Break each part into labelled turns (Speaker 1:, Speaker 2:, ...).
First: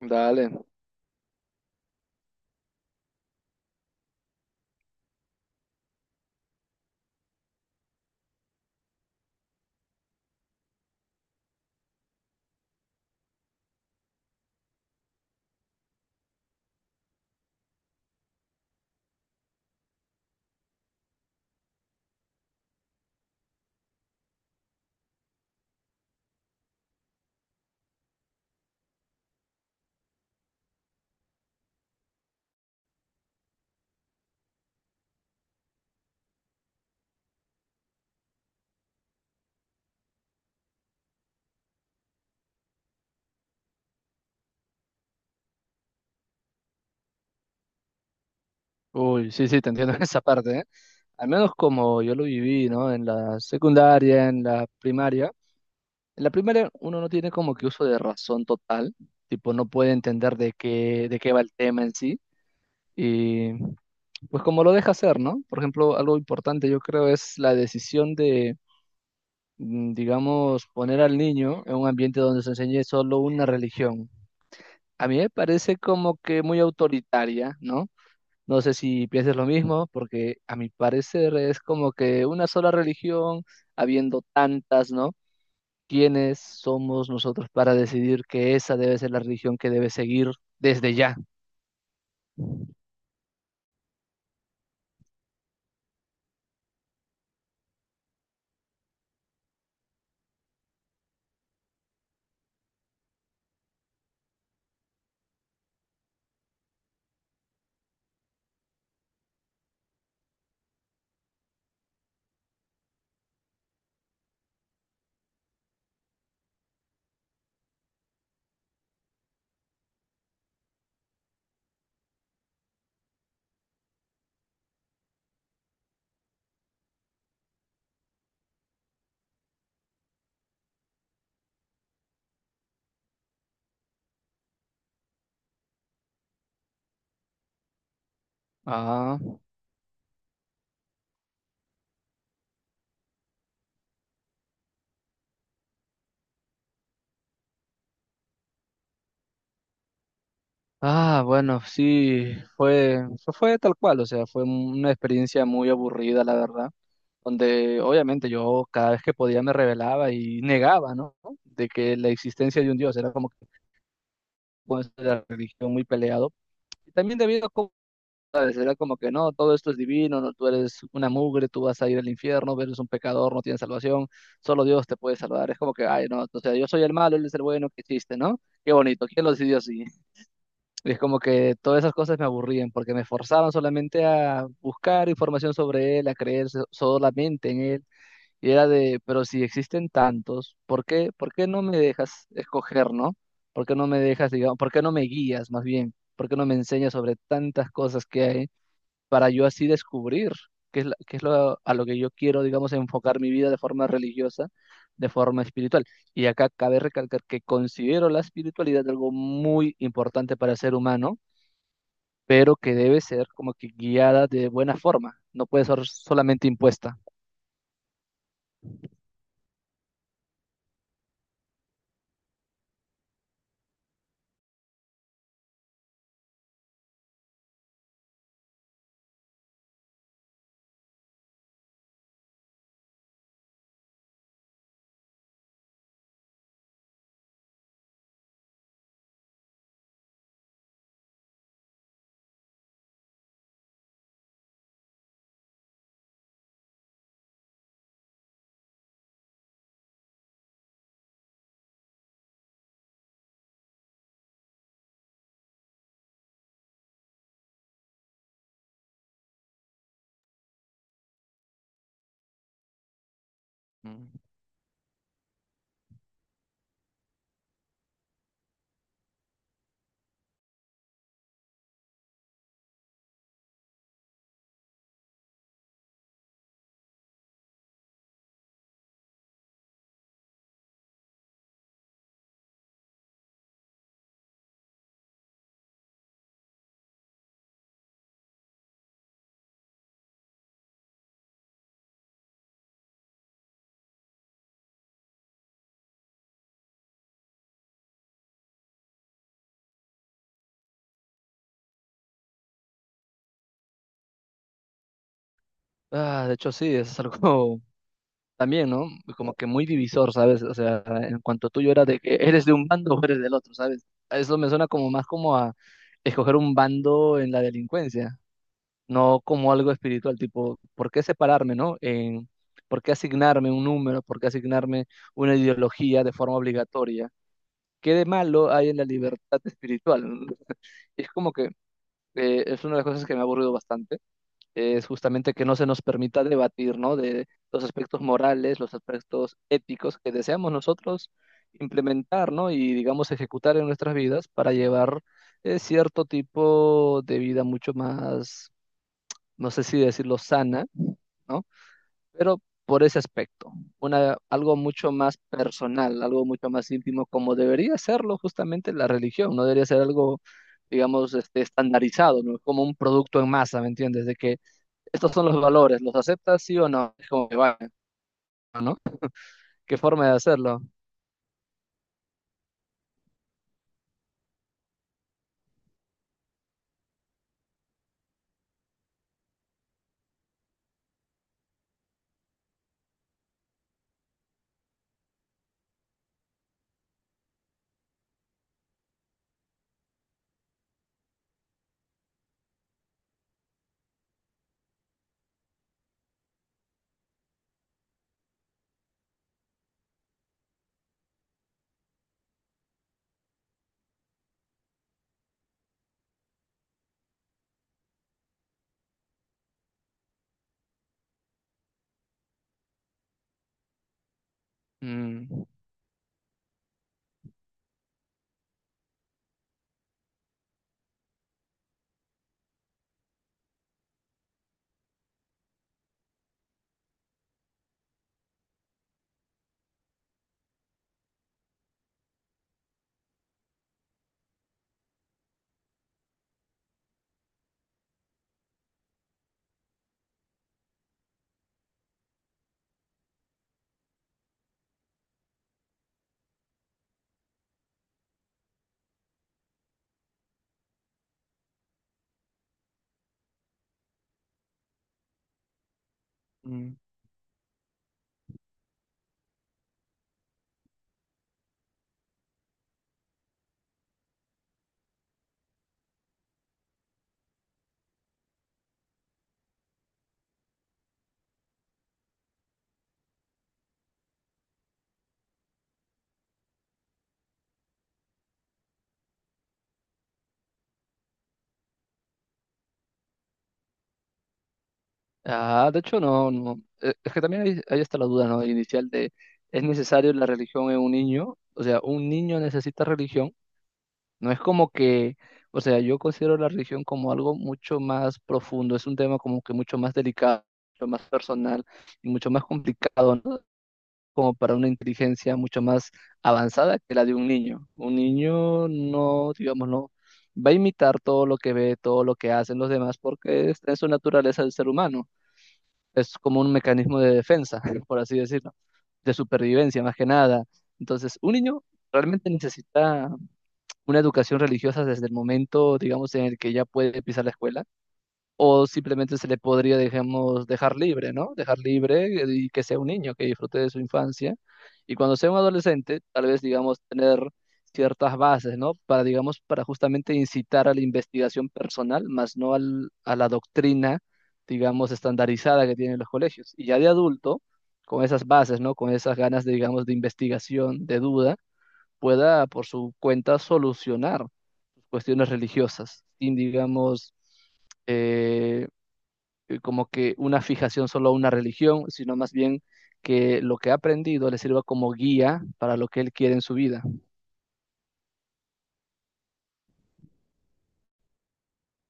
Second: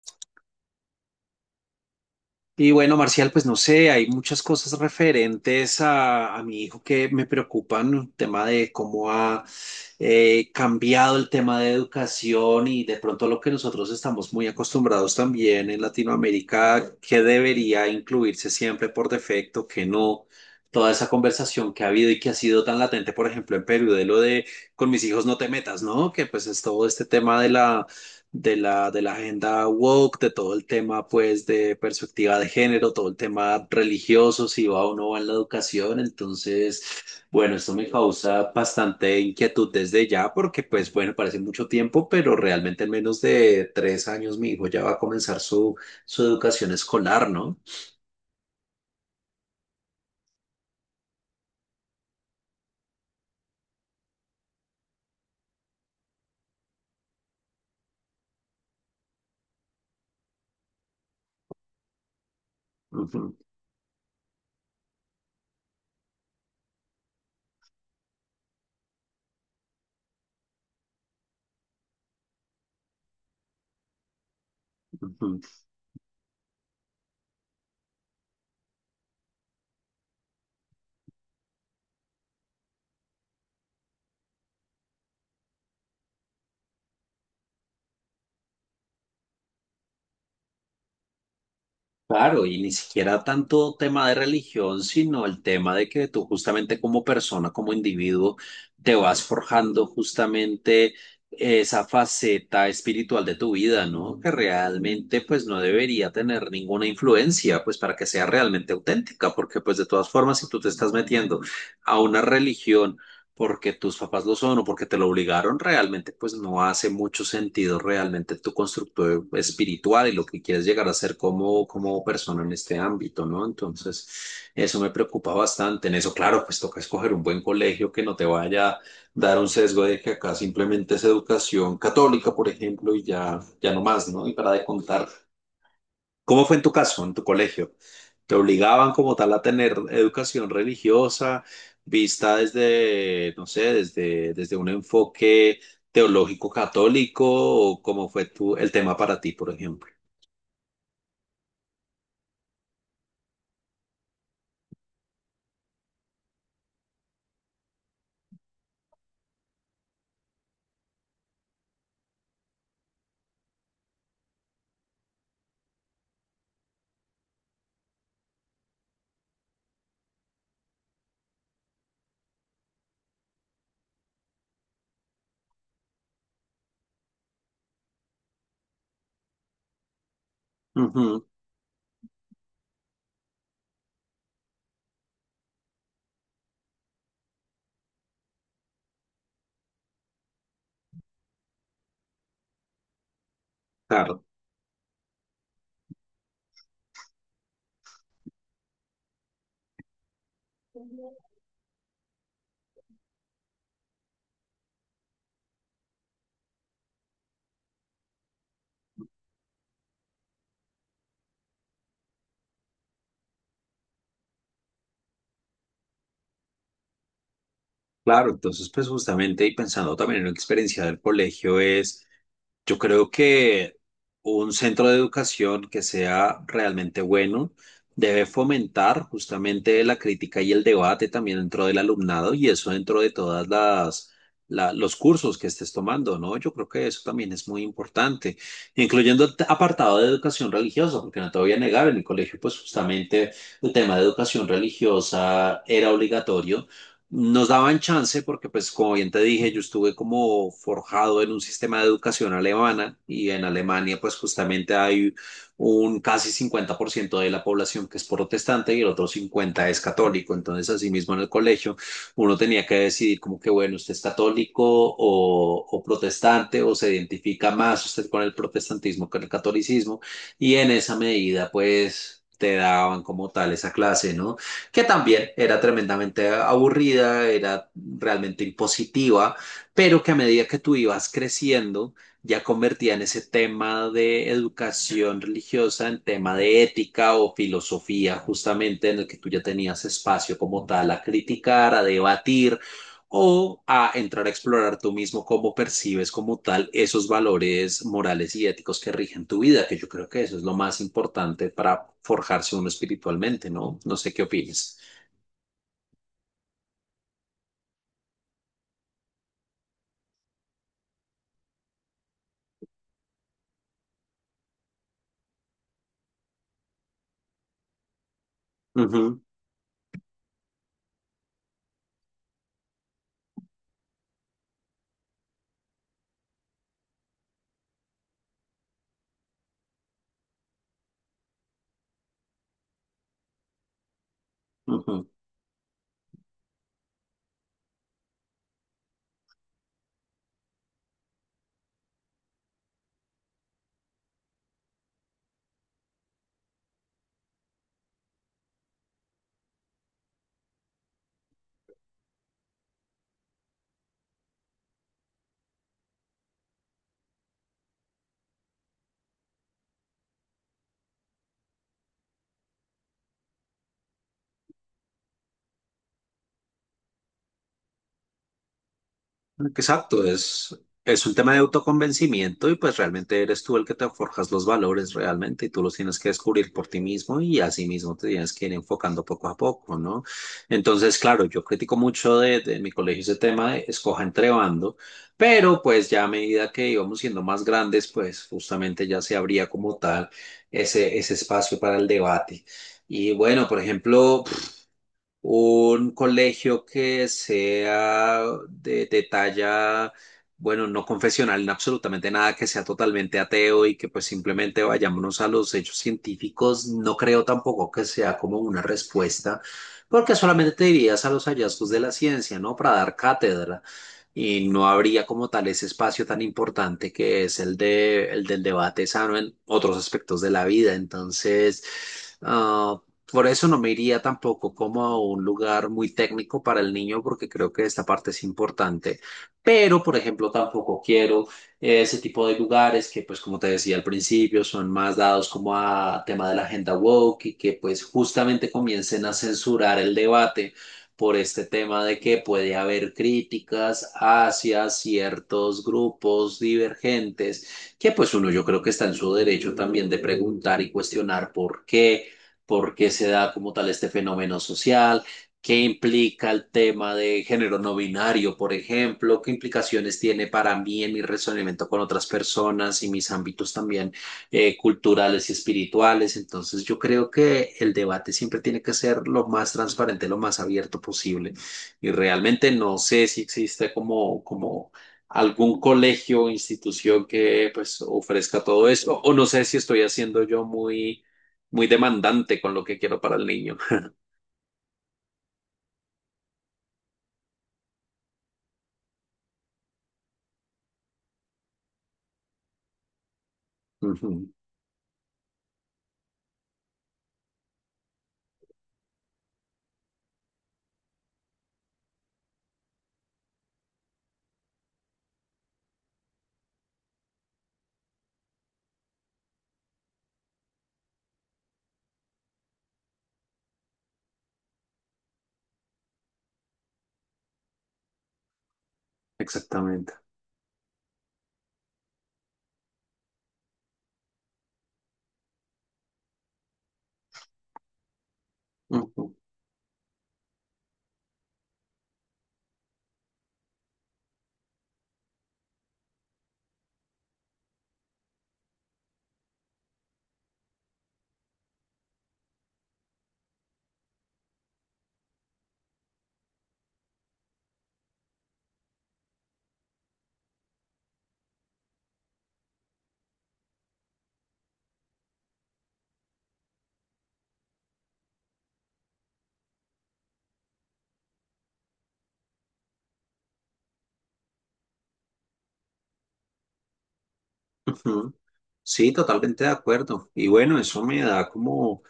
Speaker 1: Dale.
Speaker 2: Y bueno, Marcial, pues no sé, hay muchas cosas referentes a mi hijo que me preocupan, el tema de cómo ha cambiado el tema de educación y de pronto lo que nosotros estamos muy acostumbrados también en Latinoamérica, que debería incluirse siempre por defecto, que no. Toda esa conversación que ha habido y que ha sido tan latente, por ejemplo, en Perú, de lo de con mis hijos no te metas, ¿no? Que pues es todo este tema de la de la agenda woke, de todo el tema pues de perspectiva de género, todo el tema religioso, si va o no va en la educación. Entonces, bueno, esto me causa bastante inquietud desde ya porque pues bueno, parece mucho tiempo, pero realmente en menos de 3 años mi hijo ya va a comenzar su educación escolar, ¿no?
Speaker 1: Uy, sí, sí, te entiendo en esa parte, ¿eh? Al menos como yo lo viví, ¿no? En la secundaria, en la primaria. En la primaria uno no tiene como que uso de razón total, tipo no puede entender de qué va el tema en sí.
Speaker 2: Ujú,
Speaker 1: Y pues como lo deja hacer, ¿no? Por ejemplo, algo importante yo creo es la decisión de, digamos, poner al niño en un ambiente donde se enseñe solo una religión. A mí me
Speaker 2: ujú.
Speaker 1: parece como que muy autoritaria, ¿no? No sé si piensas lo mismo, porque a mi parecer es como que una sola religión, habiendo tantas, ¿no? ¿Quiénes somos nosotros para decidir que esa debe ser la religión que debe seguir desde ya?
Speaker 2: Claro, y ni siquiera tanto tema de religión, sino el tema de que tú justamente como persona, como individuo, te vas forjando justamente esa faceta espiritual de tu vida, ¿no? Que realmente pues no debería tener ninguna influencia, pues para que sea realmente auténtica, porque pues de todas formas, si tú te estás metiendo a una religión, porque tus papás lo son o porque te lo obligaron, realmente pues no hace mucho sentido realmente tu constructo espiritual y lo que quieres llegar a ser como persona en este ámbito, ¿no? Entonces, eso me preocupa bastante. En eso, claro, pues toca escoger un buen colegio que no te vaya a dar un sesgo de que acá simplemente es educación católica, por ejemplo, y ya, ya no más, ¿no? Y para de contar. ¿Cómo fue en tu caso, en tu colegio? ¿Te obligaban como
Speaker 1: Ah,
Speaker 2: tal a tener educación religiosa vista desde, no sé, desde un enfoque teológico católico o cómo fue tu, el tema para ti, por ejemplo?
Speaker 1: bueno, sí, fue tal cual, o sea, fue una experiencia muy aburrida, la verdad, donde obviamente yo cada vez que podía me rebelaba y negaba, ¿no? De que la existencia de un Dios era como que con eso de la religión muy peleado. Y también debido a... Será como que no, todo esto es divino, no, tú eres una mugre, tú vas a ir al infierno, eres un pecador, no tienes salvación, solo Dios te puede salvar. Es como que, ay, no, o sea, yo soy el malo, él es el bueno, qué chiste, ¿no? Qué bonito, ¿quién lo decidió así? Y es como
Speaker 2: Ujú,
Speaker 1: que todas esas cosas me aburrían porque me forzaban solamente a buscar información sobre él, a creer solamente en él. Y era de, pero si existen tantos, ¿por qué no me dejas escoger, ¿no? ¿Por qué no me
Speaker 2: claro.
Speaker 1: dejas, digamos, por qué no me guías más bien? ¿Por qué no me enseñas sobre tantas cosas que hay? Para yo así descubrir qué es, qué es lo, a lo que yo quiero, digamos, enfocar mi vida de forma religiosa, de forma espiritual. Y acá cabe recalcar que considero la espiritualidad algo muy importante para el ser humano, pero que debe ser como que guiada de buena forma, no puede ser solamente impuesta.
Speaker 2: Claro, entonces pues justamente y pensando también en la experiencia del colegio es, yo creo que un centro de educación que sea realmente bueno debe fomentar justamente la crítica y el debate también dentro del alumnado y eso dentro de todas las los cursos que estés tomando, ¿no? Yo creo que eso también es muy importante, incluyendo el apartado de educación religiosa, porque no te voy a negar, en el colegio pues justamente el tema de educación religiosa era obligatorio nos daban chance porque, pues, como bien te dije, yo estuve como forjado en un sistema de educación alemana y en Alemania, pues, justamente hay un casi 50% de la población que es protestante y el otro 50% es católico. Entonces, asimismo, en el colegio, uno tenía que decidir como que, bueno, usted es
Speaker 1: Mm.
Speaker 2: católico o protestante o se identifica más usted con el protestantismo que con el catolicismo y en esa medida, pues, te daban como tal esa clase, ¿no? Que también era tremendamente aburrida, era realmente impositiva, pero que a medida que tú ibas creciendo, ya convertían ese tema de educación religiosa en tema de ética o filosofía, justamente en el que tú ya tenías espacio como tal a criticar, a debatir o a entrar a explorar tú mismo cómo percibes como tal esos valores morales y éticos que rigen tu vida, que yo creo que eso es lo más importante para forjarse uno espiritualmente, ¿no? No sé qué opinas.
Speaker 1: Ah, de hecho, sí, es algo también, ¿no? Como que muy divisor, ¿sabes? O sea, en cuanto tú yo era de que eres de un bando o eres del otro, ¿sabes? Eso me suena como más como a escoger un bando en la delincuencia.
Speaker 2: Ujú,
Speaker 1: No como algo espiritual, tipo, ¿por qué separarme, no? En, ¿por qué asignarme un número? ¿Por qué asignarme una ideología de forma obligatoria? ¿Qué de malo hay en la libertad espiritual? Es como que es una de las cosas que me ha aburrido bastante, es
Speaker 2: ujú.
Speaker 1: justamente que no se nos permita debatir, ¿no? De los aspectos morales, los aspectos éticos que deseamos nosotros implementar, ¿no? Y digamos ejecutar en nuestras vidas para llevar cierto tipo de vida mucho más, no sé si decirlo sana, ¿no? Pero por ese aspecto, una, algo mucho más personal, algo mucho más íntimo, como debería serlo justamente la religión, no debería ser algo, digamos, este, estandarizado, ¿no? Como un producto en masa, ¿me entiendes? De que estos son los valores, ¿los aceptas sí o no? Es como que va, ¿no? ¿Qué
Speaker 2: Exacto,
Speaker 1: forma de
Speaker 2: es,
Speaker 1: hacerlo?
Speaker 2: es un tema de autoconvencimiento y pues realmente eres tú el que te forjas los valores realmente y tú los tienes que descubrir por ti mismo y así mismo te tienes que ir enfocando poco a poco, ¿no? Entonces, claro, yo critico mucho de mi colegio ese tema de escoja entre bando, pero pues ya a medida que íbamos siendo más grandes, pues justamente ya se abría como tal ese espacio para el debate. Y bueno, por ejemplo, un colegio que sea de talla, bueno, no confesional en absolutamente nada, que sea totalmente ateo y que pues simplemente vayámonos a los hechos científicos, no creo tampoco que sea como una respuesta, porque solamente te dirías a los hallazgos de la ciencia, ¿no? Para dar cátedra y no habría como
Speaker 1: Mm,
Speaker 2: tal ese espacio tan importante que es el de, el del debate sano en otros aspectos de la vida. Entonces, ah, por eso no me iría tampoco como a un lugar muy técnico para el niño, porque creo que esta parte es importante. Pero, por ejemplo, tampoco quiero ese tipo de lugares que, pues, como te decía al principio, son más dados como a tema de la agenda woke y que, pues, justamente comiencen a censurar el debate por este tema de que puede haber críticas hacia ciertos grupos divergentes, que pues uno yo creo que está en su derecho también de preguntar y cuestionar por qué se da como tal este fenómeno social. ¿Qué implica el
Speaker 1: mm.
Speaker 2: tema de género no binario, por ejemplo? ¿Qué implicaciones tiene para mí en mi relacionamiento con otras personas y mis ámbitos también? Culturales y espirituales. Entonces yo creo que el debate siempre tiene que ser lo más transparente, lo más abierto posible. Y realmente no sé si existe como algún colegio o institución que pues ofrezca todo eso. O no sé si estoy haciendo yo muy, muy demandante con lo que quiero para el niño.
Speaker 1: Ah, de hecho, no, no. Es que también ahí, ahí está la duda, ¿no? Inicial de, ¿es necesario la religión en un niño? O sea, ¿un niño necesita religión?
Speaker 2: Ujú.
Speaker 1: No es como que, o sea, yo considero la religión como algo mucho más profundo, es un tema como que mucho más delicado, mucho más personal y mucho más complicado, ¿no? Como para una inteligencia mucho más avanzada que la de un niño. Un niño no, digamos, no va a imitar todo lo que ve, todo lo que hacen los demás, porque es su naturaleza del ser humano. Es como un mecanismo de defensa, por así decirlo, de supervivencia
Speaker 2: Exactamente.
Speaker 1: más que nada. Entonces, un niño realmente necesita una educación religiosa desde el momento, digamos, en el que ya puede pisar la escuela, o
Speaker 2: Ujú,
Speaker 1: simplemente se le podría, digamos, dejar libre, ¿no? Dejar libre y que sea un niño, que disfrute de su infancia, y cuando sea un adolescente, tal vez, digamos, tener ciertas bases, ¿no? Para, digamos, para justamente incitar a la investigación personal, más no a la doctrina, digamos, estandarizada que tienen los colegios. Y ya de adulto, con esas bases, ¿no? Con esas ganas, de, digamos, de investigación, de duda, pueda por su cuenta solucionar cuestiones religiosas, sin, digamos, eh, como que una fijación solo a una religión, sino más bien que lo que ha aprendido le sirva como guía para lo que él quiere en su vida.
Speaker 2: ujú. Sí, totalmente de acuerdo. Y bueno, eso me da como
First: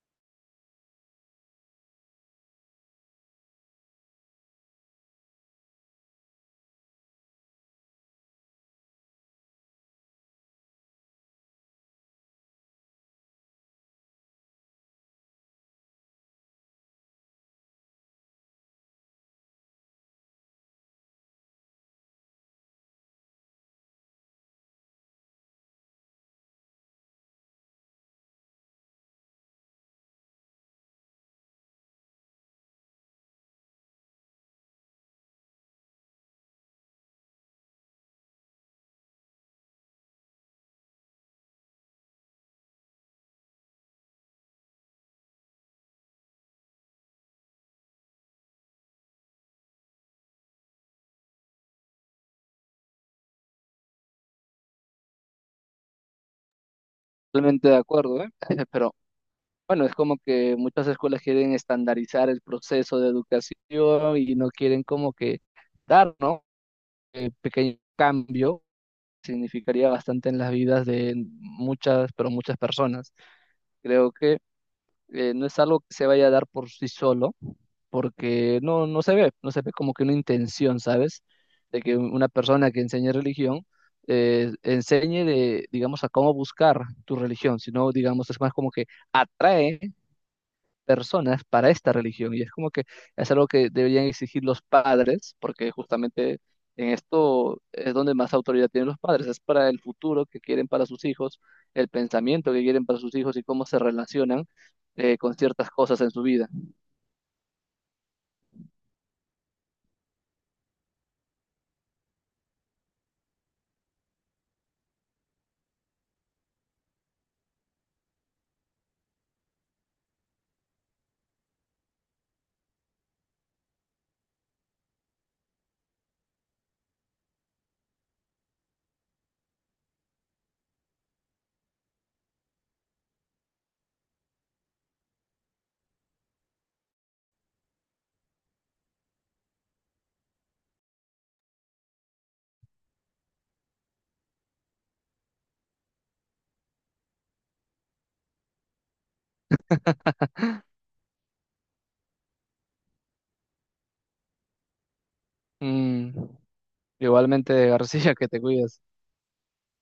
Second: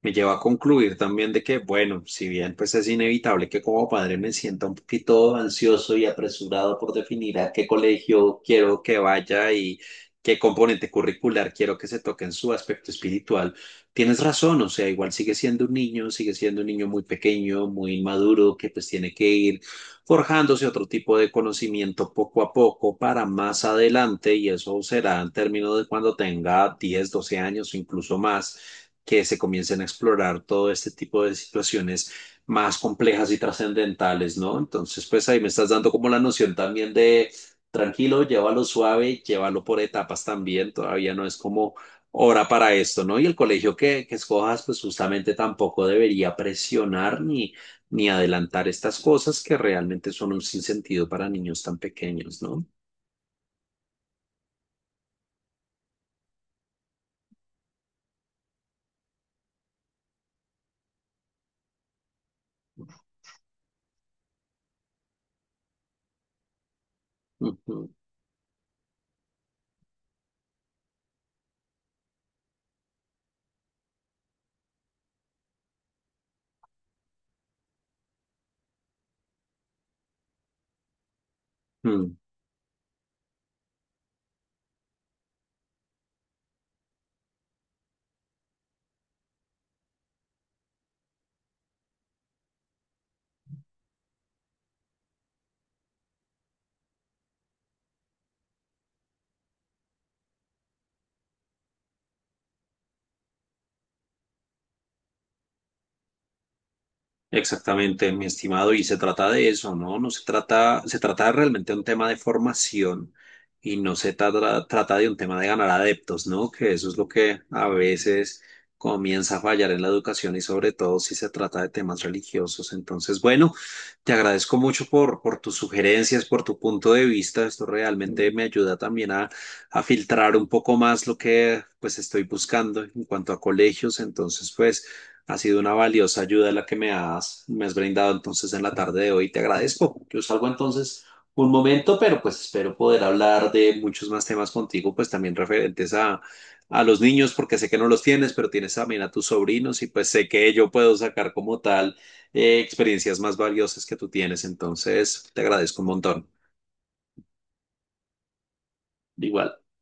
Speaker 2: me lleva a concluir también de que, bueno, si bien pues es inevitable que como padre me sienta un poquito ansioso y apresurado por definir a qué colegio quiero que vaya y qué componente curricular quiero que se toque en su aspecto espiritual, tienes razón, o sea, igual sigue siendo un niño, sigue siendo un niño muy pequeño, muy inmaduro, que pues tiene que ir forjándose otro tipo de conocimiento poco a poco para más adelante y eso será en términos de cuando tenga 10, 12 años o incluso más que se comiencen a explorar todo este tipo de situaciones más complejas y trascendentales, ¿no? Entonces, pues ahí me estás dando como la noción también de tranquilo, llévalo suave, llévalo por etapas también, todavía no es como hora para esto, ¿no? Y el colegio que escojas, pues justamente tampoco debería presionar ni, ni adelantar estas cosas que realmente son un sinsentido para niños tan pequeños, ¿no?
Speaker 1: Totalmente de acuerdo, ¿eh? pero bueno, es como que muchas escuelas quieren estandarizar el proceso de educación y no quieren como que dar, ¿no? Pequeño
Speaker 2: Ujú.
Speaker 1: cambio significaría bastante en las vidas de muchas, pero muchas personas. Creo que no es algo que se vaya a dar por sí solo, porque no se ve, no se ve como que una intención, ¿sabes? De que
Speaker 2: Mm.
Speaker 1: una persona que enseñe religión enseñe de, digamos, a cómo buscar tu religión, sino, digamos, es más como que atrae personas para esta religión. Y es como que es algo que deberían exigir los padres, porque justamente en esto es donde más autoridad tienen los padres. Es para el futuro que quieren para sus hijos, el pensamiento que quieren para sus hijos y cómo se relacionan con ciertas cosas en su vida.
Speaker 2: Exactamente, mi estimado, y se trata de eso, ¿no? No se trata, se trata realmente de un tema de formación y no se trata de un tema de ganar adeptos, ¿no? Que eso es lo que a veces comienza a fallar en la educación y sobre todo si se trata de temas religiosos. Entonces, bueno, te agradezco mucho por tus sugerencias, por tu punto de vista. Esto realmente me ayuda también a filtrar un poco más lo que pues estoy buscando en cuanto a colegios. Entonces, pues... Ha sido una valiosa ayuda la que me has brindado entonces en la tarde de hoy. Te agradezco. Yo salgo entonces un momento, pero pues espero poder hablar de muchos más temas contigo, pues también referentes a los niños, porque sé que no los tienes, pero tienes también a tus sobrinos y pues sé que yo puedo sacar como tal experiencias más valiosas que tú tienes. Entonces, te agradezco un
Speaker 1: Mm,
Speaker 2: montón.
Speaker 1: igualmente, García, que te cuides.
Speaker 2: Igual.